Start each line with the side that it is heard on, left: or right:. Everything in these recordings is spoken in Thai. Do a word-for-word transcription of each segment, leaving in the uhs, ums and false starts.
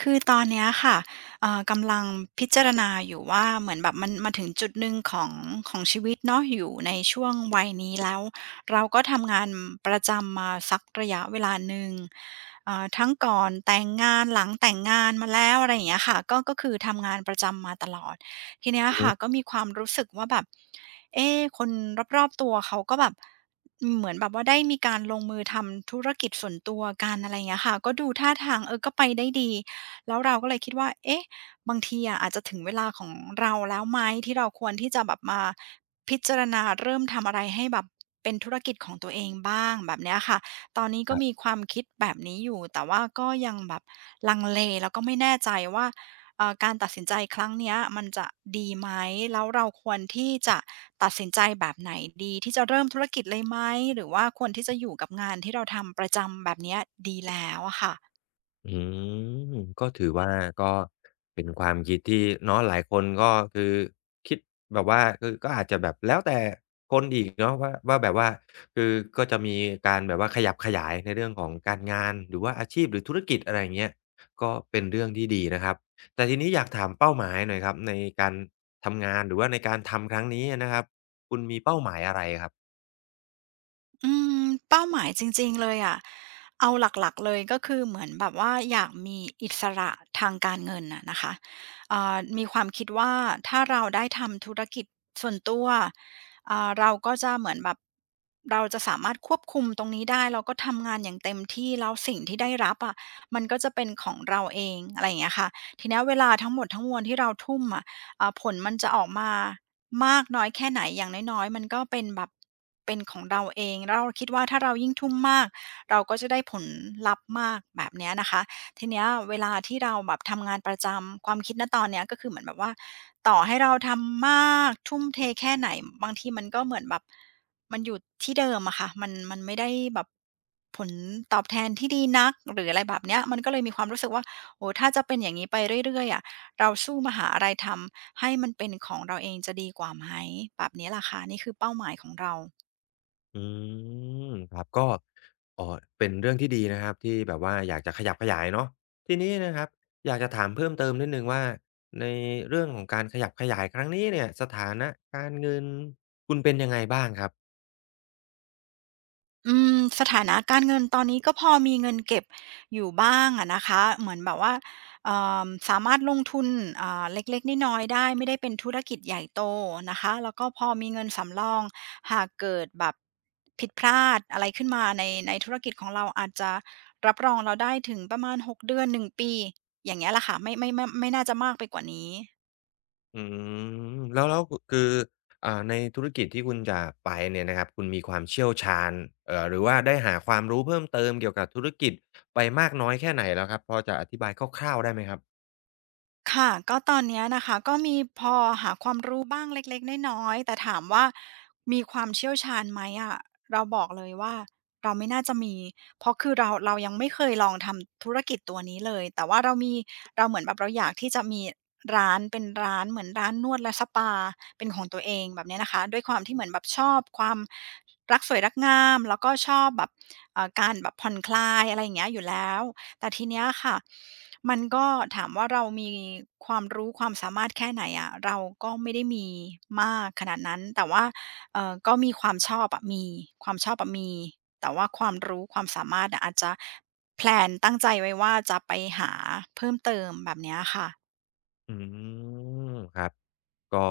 right: คือตอนเนี้ยค่ะเอ่อกำลังพิจารณาอยู่ว่าเหมือนแบบมันมาถึงจุดหนึ่งของของชีวิตเนาะอยู่ในช่วงวัยนี้แล้วเราก็ทำงานประจำมาสักระยะเวลาหนึ่งเอ่อทั้งก่อนแต่งงานหลังแต่งงานมาแล้วอะไรอย่างเงี้ยค่ะก็ก็คือทำงานประจำมาตลอดทีเนี้ย
left: อือฮึ
right: ค่ะก็มีความรู้สึกว่าแบบเอ๊ะคนรอบๆตัวเขาก็แบบเหมือนแบบว่าได้มีการลงมือทำธุรกิจส่วนตัวกันอะไรอย่างเงี้ยค่ะก็ดูท่าทางเออก็ไปได้ดี แล้วเราก็เลยคิดว่าเอ๊ะบางทีอะอาจจะถึงเวลาของเราแล้วไหมที่เราควรที่จะแบบมาพิจารณาเริ่มทำอะไรให้แบบเป็นธุรกิจของตัวเองบ้างแบบเนี้ยค่ะตอนนี้
left: ค
right: ก็
left: รั
right: มี
left: บ
right: ความคิดแบบนี้อยู่ แต่ว่าก็ยังแบบลังเลแล้วก็ไม่แน่ใจว่าเอ่อการตัดสินใจครั้งเนี้ยมันจะดีไหมแล้วเราควรที่จะตัดสินใจแบบไหนดีที่จะเริ่มธุรกิจเลยไหมหรือว่าควรที่จะอยู่กับงานที่เราทำประจำแบบเนี้ยดีแล้วอะค่ะ
left: อืมก็ถือว่าก็เป็นความคิดที่เนาะหลายคนก็คือคิดแบบว่าคือก็อาจจะแบบแล้วแต่คนอีกเนาะว่าว่าแบบว่าคือก็จะมีการแบบว่าขยับขยายในเรื่องของการงานหรือว่าอาชีพหรือธุรกิจอะไรอย่างเงี้ยก็เป็นเรื่องที่ดีนะครับแต่ทีนี้อยากถามเป้าหมายหน่อยครับในการทำงานหรือว่าในการทำครั้งนี้อะนะครับคุณมีเป้าหมายอะไรครับ
right: อืมเป้าหมายจริงๆเลยอะเอาหลักๆเลยก็คือเหมือนแบบว่าอยากมีอิสระทางการเงินน่ะนะคะอ่ามีความคิดว่าถ้าเราได้ทำธุรกิจส่วนตัวอ่าเราก็จะเหมือนแบบเราจะสามารถควบคุมตรงนี้ได้เราก็ทำงานอย่างเต็มที่แล้วสิ่งที่ได้รับอะมันก็จะเป็นของเราเองอะไรอย่างเงี้ยค่ะทีเนี้ยเวลาทั้งหมดทั้งมวลที่เราทุ่มอะอ่าผลมันจะออกมา มากน้อยแค่ไหนอย่างน้อยๆมันก็เป็นแบบเป็นของเราเองแล้วเราคิดว่าถ้าเรายิ่งทุ่มมากเราก็จะได้ผลลัพธ์มากแบบเนี้ยนะคะทีเนี้ยเวลาที่เราแบบทำงานประจำความคิดณตอนเนี้ยก็คือเหมือนแบบว่าต่อให้เราทำมากทุ่มเทแค่ไหนบางทีมันก็เหมือนแบบมันอยู่ที่เดิมอะค่ะมันมันไม่ได้แบบผลตอบแทนที่ดีนักหรืออะไรแบบเนี้ยมันก็เลยมีความรู้สึกว่าโอ้โฮถ้าจะเป็นอย่างงี้ไปเรื่อยๆอะ เราสู้มาหาอะไรทำให้มันเป็นของเราเองจะดีกว่าไหมแบบนี้ล่ะค่ะนี่คือเป้าหมายของเรา
left: อืมครับก็เอ่อเป็นเรื่องที่ดีนะครับที่แบบว่าอยากจะขยับขยายเนาะทีนี้นะครับอยากจะถามเพิ่มเติมนิดหนึ่งว่าในเรื่องของการขยับขยายครั้งนี้เนี่ยสถานะการเงินคุณเป็นยังไงบ้างครับ
right: อืมสถานะการเงินตอนนี้ก็พอมีเงินเก็บอยู่บ้างอะนะคะเหมือนแบบว่าเอ่อสามารถลงทุนอ่าเล็กๆน้อยๆได้ไม่ได้เป็นธุรกิจใหญ่โตนะคะแล้วก็พอมีเงินสำรองหากเกิดแบบผิดพลาดอะไรขึ้นมาในในธุรกิจของเราอาจจะรับรองเราได้ถึงประมาณหกเดือนหนึ่งปีอย่างเงี้ยล่ะค่ะไม่ไม่ไม่ไม่น่าจะมากไปกว่านี้
left: อืมแล้วแล้วคคืออ่าในธุรกิจที่คุณจะไปเนี่ยนะครับคุณมีความเชี่ยวชาญเอ่อหรือว่าได้หาความรู้เพิ่มเติมเกี่ยวกับธุรกิจไปมากน้อยแค่ไหนแล้วครับพอจะอธิบายคร่าวๆได้ไหมครับ
right: ค่ะก็ตอนเนี้ยนะคะก็มีพอหาความรู้บ้างเล็กๆน้อยๆแต่ถามว่ามีความเชี่ยวชาญไหมอะเราบอกเลยว่าเราไม่น่าจะมีเพราะคือเราเรายังไม่เคยลองทำธุรกิจตัวนี้เลยแต่ว่าเรามีเราเหมือนแบบเราอยากที่จะมีร้านเป็นร้านเหมือนร้านนวดและสปาเป็นของตัวเองแบบเนี้ยนะคะด้วยความที่เหมือนแบบชอบความรักสวยรักงามแล้วก็ชอบแบบเอ่อการแบบผ่อนคลายอะไรอย่างเงี้ยอยู่แล้ว แต่ทีเนี้ยค่ะมันก็ถามว่าเรามีความรู้ความสามารถแค่ไหนอะเราก็ไม่ได้มีมากขนาดนั้นแต่ว่าเอ่อก็มีความชอบอะมีความชอบอะมีแต่ว่าความรู้ความสามารถอะอาจจะแพลนตั้งใจไว้ว่าจะไปหาเพิ่มเติมแบบเนี้ยค่ะ
left: อืมครับ ก็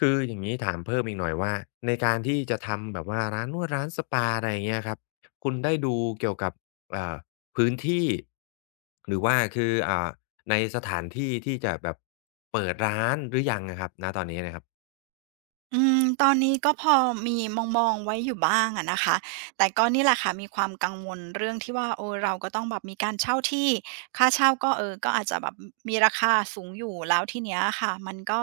left: คืออย่างนี้ถามเพิ่มอีกหน่อยว่าในการที่จะทำแบบว่าร้านนวดร้านสปาอะไรอย่างเงี้ยครับคุณได้ดูเกี่ยวกับเอ่อพื้นที่หรือว่าคืออ่าในสถานที่ที่จะแบบเปิดร้านหรือยังอะครับณตอนนี้นะครับ
right: อืมตอนนี้ก็พอมีมองๆไว้อยู่บ้างอะนะคะแต่ก็นี่แหละค่ะมีความกังวลเรื่องที่ว่าเออเราก็ต้องแบบมีการเช่าที่ค่าเช่าก็เออก็อาจจะแบบมีราคาสูงอยู่แล้วทีเนี้ยอะค่ะมันก็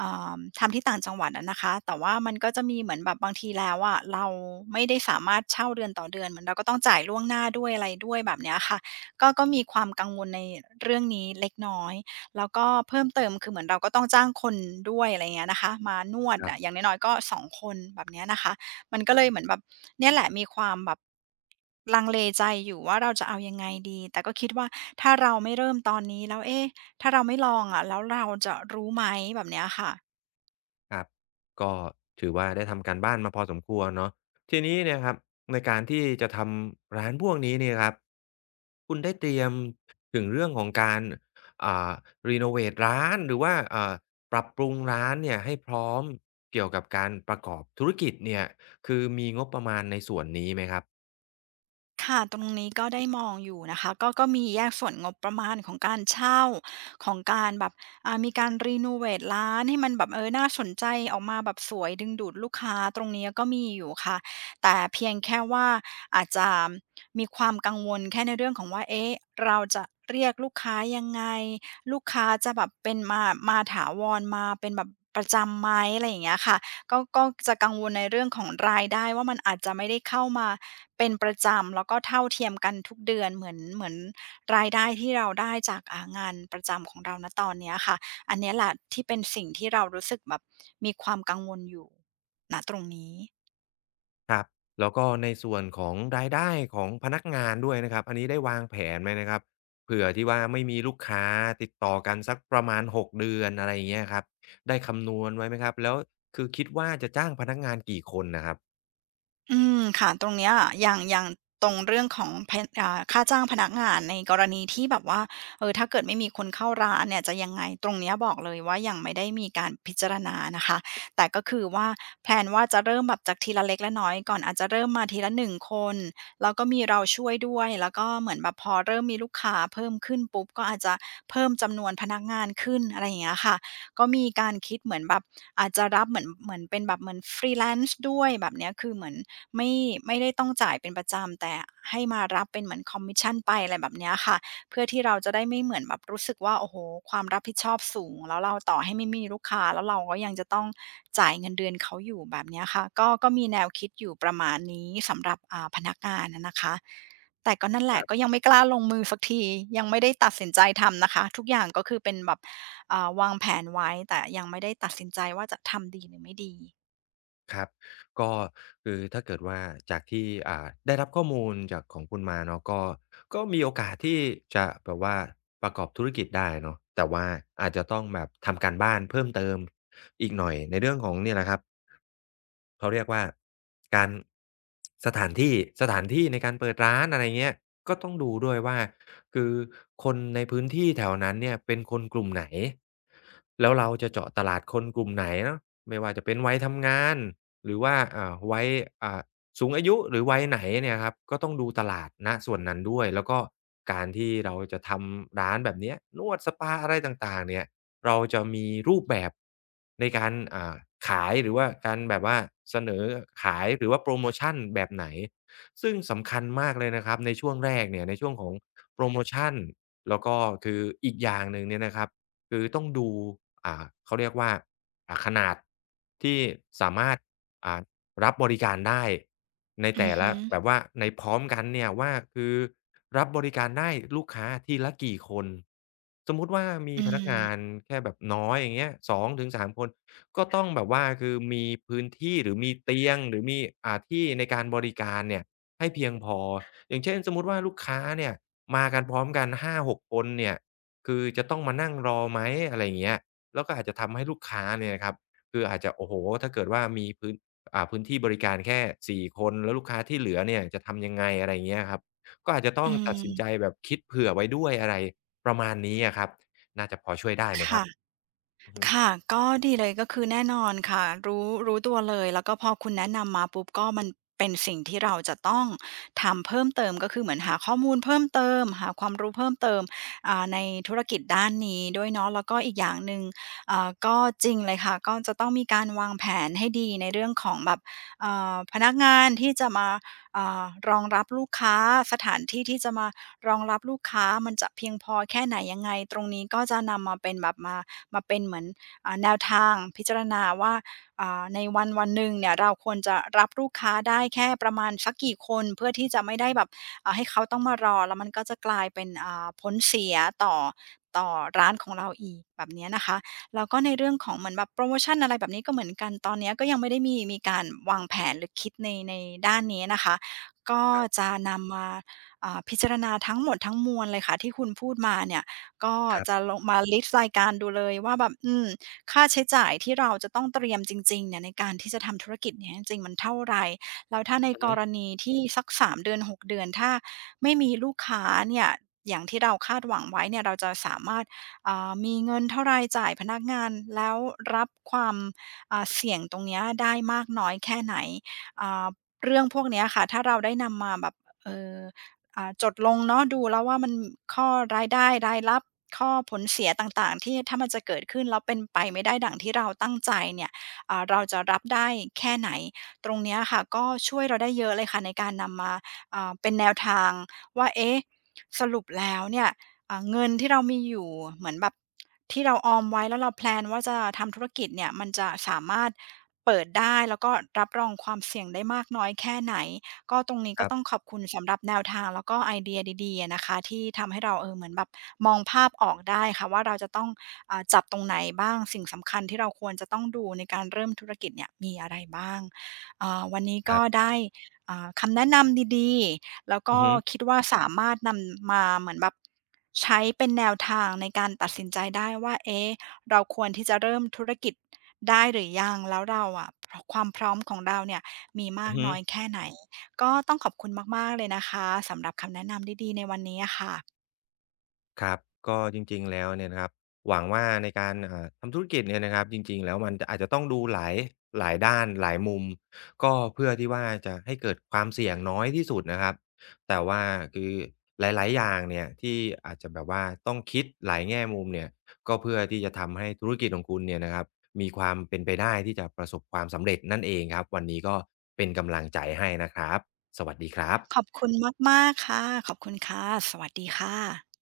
right: อ่าทำที่ต่างจังหวัดอะนะคะแต่ว่ามันก็จะมีเหมือนแบบบางทีแล้วอะเราไม่ได้สามารถเช่าเดือนต่อเดือนเหมือนเราก็ต้องจ่ายล่วงหน้าด้วยอะไรด้วยแบบเนี้ยค่ะก็ก็มีความกังวลในเรื่องนี้เล็กน้อย แล้วก็เพิ่มเติมคือเหมือนเราก็ต้องจ้างคนด้วยอะไรเงี้ยนะคะมานวด
left: ครับ
right: อะอย่างน้อยๆก็สองคนแบบเนี้ยนะคะมันก็เลยเหมือนแบบเนี่ยแหละมีความแบบลังเลใจอยู่ว่าเราจะเอายังไงดีแต่ก็คิดว่าถ้าเราไม่เริ่มตอนนี้แล้วเอ๊ะถ้าเราไม่ลองอะแล้วเราจะรู้ไหมแบบเนี้ยค่ะ
left: ครับก็ถือว่าได้ทำการบ้านมาพอสมควรเนาะทีนี้เนี่ยครับในการที่จะทำร้านพวกนี้เนี่ยครับคุณได้เตรียมถึงเรื่องของการอ่ารีโนเวตร้านหรือว่าอ่าปรับปรุงร้านเนี่ยให้พร้อมเกี่ยวกับการประกอบธุรกิจเนี่ยคือมีงบประมาณในส่วนนี้ไหมครับ
right: ค่ะตรงนี้ก็ได้มองอยู่นะคะก็ก็มีแยกส่วนงบประมาณของการเช่าของการแบบอ่ามีการรีโนเวตร้านให้มันแบบเออน่าสนใจออกมาแบบสวยดึงดูดลูกค้าตรงเนี้ยก็มีอยู่ค่ะแต่เพียงแค่ว่าอาจจะมีความกังวลแค่ในเรื่องของว่าเอ๊ะเราจะเรียกลูกค้ายังไงลูกค้าจะแบบเป็นมามาถาวรมาเป็นแบบประจำไหมอะไรอย่างเงี้ยค่ะก็ก็จะกังวลในเรื่องของรายได้ว่ามันอาจจะไม่ได้เข้ามา เป็นประจำแล้วก็เท่าเทียมกันทุกเดือนเหมือนเหมือนรายได้ที่เราได้จากอ่างานประจำของเราณตอนเนี้ยค่ะอันเนี้ยแหละที่เป็นสิ่งที่เรารู้สึกแบบมีความกังวลอยู่ณตรงนี้
left: ครับแล้วก็ในส่วนของรายได้ของพนักงานด้วยนะครับอันนี้ได้วางแผนไหมนะครับเผื่อที่ว่าไม่มีลูกค้าติดต่อกันสักประมาณหกเดือนอะไรอย่างเงี้ยครับได้คำนวณไว้ไหมครับแล้วคือคิดว่าจะจ้างพนักงานกี่คนน่ะครับ
right: อืมค่ะตรงเนี้ยอย่างอย่างตรงเรื่องของพนอ่าค่าจ้างพนักงานในกรณีที่แบบว่าเออถ้าเกิดไม่มีคนเข้าร้านเนี่ยจะยังไงตรงเนี้ยบอกเลยว่ายังไม่ได้มีการพิจารณานะคะแต่ก็คือว่าแพลนว่าจะเริ่มแบบจากทีละเล็กและน้อยก่อนอาจจะเริ่มมาทีละหนึ่งคนแล้วก็มีเราช่วยด้วยแล้วก็เหมือนแบบพอเริ่มมีลูกค้าเพิ่มขึ้นปุ๊บก็อาจจะเพิ่มจำนวนพนักงานขึ้นอะไรอย่างเงี้ยค่ะก็มีการคิดเหมือนแบบอาจจะรับเหมือนเหมือนเป็นแบบเหมือน f รีแ l นซ c ด้วยแบบเนี้ยคือเหมือน ไม่ไม่ได้ต้องจ่ายเป็นประจำแต่ให้มารับเป็นเหมือนคอมมิชชันไปอะไรแบบเนี้ยค่ะเพื่อที่เราจะได้ไม่เหมือนแบบรู้สึกว่าโอ้โฮความรับผิดชอบสูงแล้วเราต่อให้ไม่มีลูกค้าแล้วเราก็ยังจะต้องจ่ายเงินเดือนเขาอยู่แบบเนี้ยค่ะก็ก็มีแนวคิดอยู่ประมาณนี้สำหรับอ่าพนักงานอะนะคะแต่ก็นั่นแหละก็ยังไม่กล้าลงมือสักทียังไม่ได้ตัดสินใจทำนะคะทุกอย่างก็คือเป็นแบบอ่าวางแผนไว้แต่ยังไม่ได้ตัดสินใจว่าจะทำดีหรือไม่ดี
left: ครับก็คือถ้าเกิดว่าจากที่อ่าได้รับข้อมูลจากของคุณมาเนาะก็ก็มีโอกาสที่จะแบบว่าประกอบธุรกิจได้เนาะแต่ว่าอาจจะต้องแบบทำการบ้านเพิ่มเติมอีกหน่อยในเรื่องของเนี่ยแหละครับ เขาเรียกว่าการสถานที่สถานที่ในการเปิดร้านอะไรเงี้ยก็ต้องดูด้วยว่าคือคนในพื้นที่แถวนั้นเนี่ยเป็นคนกลุ่มไหนแล้วเราจะเจาะตลาดคนกลุ่มไหนเนาะไม่ว่าจะเป็นวัยทำงานหรือว่าอ่าวัยอ่าสูงอายุหรือวัยไหนเนี่ยครับก็ต้องดูตลาดณส่วนนั้นด้วยแล้วก็การที่เราจะทำร้านแบบเนี้ยนวดสปาอะไรต่างๆเนี่ย เราจะมีรูปแบบในการอ่าขายหรือว่าการแบบว่าเสนอขายหรือว่าโปรโมชันแบบไหนซึ่งสำคัญมากเลยนะครับในช่วงแรกเนี่ยในช่วงของโปรโมชันแล้วก็คืออีกอย่างหนึ่งเนี่ยนะครับคือต้องดูอ่าเขาเรียกว่าอ่าขนาดที่สามารถอ่ารับบริการได้ใน
right: อื
left: แต่
right: อ
left: ละ
right: ฮึ
left: แบบว่าในพร้อมกันเนี่ยว่าคือ รับบริการได้ลูกค้าทีละกี่คนสมมุติว่ามี
right: อื
left: พนักงา
right: ม
left: นแค่แบบน้อยอย่างเงี้ยสองถึงสามคนก็ต้องแบบว่าคือมีพื้นที่หรือมีเตียงหรือมีอ่าที่ในการบริการเนี่ยให้เพียงพออย่างเช่นสมมุติว่าลูกค้าเนี่ยมากันพร้อมกันหาหกคนเนี่ยคือจะต้องมานั่งรอไหมอะไรอย่างเงี้ยแล้วก็อาจจะทำให้ลูกค้าเนี่ยนะครับคืออาจจะโอ้โฮถ้าเกิดว่ามีพื้นอ่าพื้นที่บริการแค่สี่คนแล้วลูกค้าที่เหลือเนี่ยจะทำยังไงอะไรอย่างเงี้ยครับ ก็อาจจะต้
right: อื
left: องตัดสินใจ
right: ม
left: แบบคิดเผื่อไว้ด้วยอะไรประมาณนี้อะครับจะพอช่วยได้ไหมครับ
right: ค่ะ
left: อือฮึ
right: ค่ะก็ดีเลยก็คือแน่นอนค่ะรู้รู้ตัวเลยแล้วก็พอคุณแนะนำมาปุ๊บก็มันเป็นสิ่งที่เราจะต้องทำเพิ่มเติมก็คือเหมือนหาข้อมูลเพิ่มเติมหาความรู้เพิ่มเติมอ่าในธุรกิจด้านนี้ด้วยเนาะแล้วก็อีกอย่างหนึ่งอ่าก็จริงเลยค่ะก็จะต้องมีการวางแผนให้ดีในเรื่องของแบบเอ่าพนักงานที่จะมาอ่ารองรับลูกค้าสถานที่ที่จะมารองรับลูกค้ามันจะเพียงพอแค่ไหนยังไงตรงนี้ก็จะนำมาเป็นแบบมา มาเป็นเหมือนอ่าแนวทางพิจารณาว่าอ่าในวันวันหนึ่งเนี่ยเราควรจะรับลูกค้าได้แค่ประมาณสักกี่คนเพื่อที่จะไม่ได้แบบอ่าให้เขาต้องมารอแล้วมันก็จะกลายเป็นอ่าผลเสียต่อต่อร้านของเราอีกแบบเนี้ยนะคะแล้วก็ในเรื่องของเหมือนแบบโพรโมชันอะไรแบบนี้ก็เหมือนกันตอนเนี้ยก็ยังไม่ได้มีมีการวางแผนหรือคิดในในด้านนี้นะคะก็จะนำมาอ่าพิจารณาทั้งหมดทั้งมวลเลยค่ะที่คุณพูดมาเนี่ย ก็
left: ครั
right: จะ
left: บ
right: ลงมาลิสต์รายการดูเลยว่าแบบอืมค่าใช้จ่ายที่เราจะต้องเตรียมจริงๆเนี่ยในการที่จะทำธุรกิจเนี่ยจริงๆมันเท่าไรแล้วถ้าใน
left: อือ
right: กร
left: ฮึ
right: ณีที่สักสามเดือนหกเดือนถ้าไม่มีลูกค้าเนี่ยอย่างที่เราคาดหวังไว้เนี่ยเราจะสามารถอ่ามีเงินเท่าไรจ่ายพนักงานแล้วรับความอ่าเสี่ยงตรงเนี้ยได้มากน้อยแค่ไหนอ่าเรื่องพวกเนี้ยค่ะถ้าเราได้นำมาแบบเอ่อ อ่าจดลงเนาะดูแล้วว่ามันข้อรายได้รายรับข้อผลเสียต่างๆที่ถ้ามันจะเกิดขึ้นแล้วเป็นไปไม่ได้ดั่งที่เราตั้งใจเนี่ยอ่าเราจะรับได้แค่ไหนตรงเนี้ยค่ะก็ช่วยเราได้เยอะเลยค่ะในการนำมาอ่าเป็นแนวทางว่าเอ๊ะสรุปแล้วเนี่ยอ่าเงินที่เรามีอยู่เหมือนแบบที่เราออมไว้แล้วเราแพลนว่าจะทำธุรกิจเนี่ยมันจะสามารถเปิดได้แล้วก็รับรองความเสี่ยงได้มากน้อยแค่ไหน ก็ตรงนี้
left: ค
right: ก็
left: รั
right: ต้องข
left: บ
right: อบคุณสำหรับแนวทางแล้วก็ไอเดียดีๆอะนะคะที่ทำให้เราเออเหมือนแบบมองภาพออกได้ค่ะว่าเราจะต้องอ่าจับตรงไหนบ้างสิ่งสำคัญที่เราควรจะต้องดูในการเริ่มธุรกิจเนี่ยมีอะไรบ้างอ่าวันนี้
left: ค
right: ก็
left: รับ
right: ได้อ่าคำแนะนำดีๆแล้ว
left: อื
right: ก็
left: อฮึ
right: คิดว่าสามารถนำมาเหมือนแบบใช้เป็นแนวทางในการตัดสินใจได้ว่าเอ๊ะเราควรที่จะเริ่มธุรกิจได้หรือยังแล้วเราอะพความพร้อมของเราเนี่ยมีมา
left: อื
right: ก
left: อฮึ
right: น้อยแค่ไหน ก็ต้องขอบคุณมากๆเลยนะคะสำหรับคำแนะนำดีๆในวันนี้อะค่ะ
left: ครับก็จริงๆแล้วเนี่ยนะครับหวังว่าในการอ่าทำธุรกิจเนี่ยนะครับจริงๆแล้วมันอาจจะต้องดูหลายหลายด้านหลายมุมก็เพื่อที่ว่าจะให้เกิดความเสี่ยงน้อยที่สุดนะครับแต่ว่าคือหลายๆอย่างเนี่ยที่อาจจะแบบว่าต้องคิดหลายแง่มุมเนี่ยก็เพื่อที่จะทำให้ธุรกิจของคุณเนี่ยนะครับมีความเป็นไปได้ที่จะประสบความสำเร็จนั่นเองครับวันนี้ก็เป็นกำลังใจให้นะครับสวัสดีครั
right: ขอบ
left: บ
right: คุณมากๆค่ะขอบคุณค่ะสวัสดีค่ะ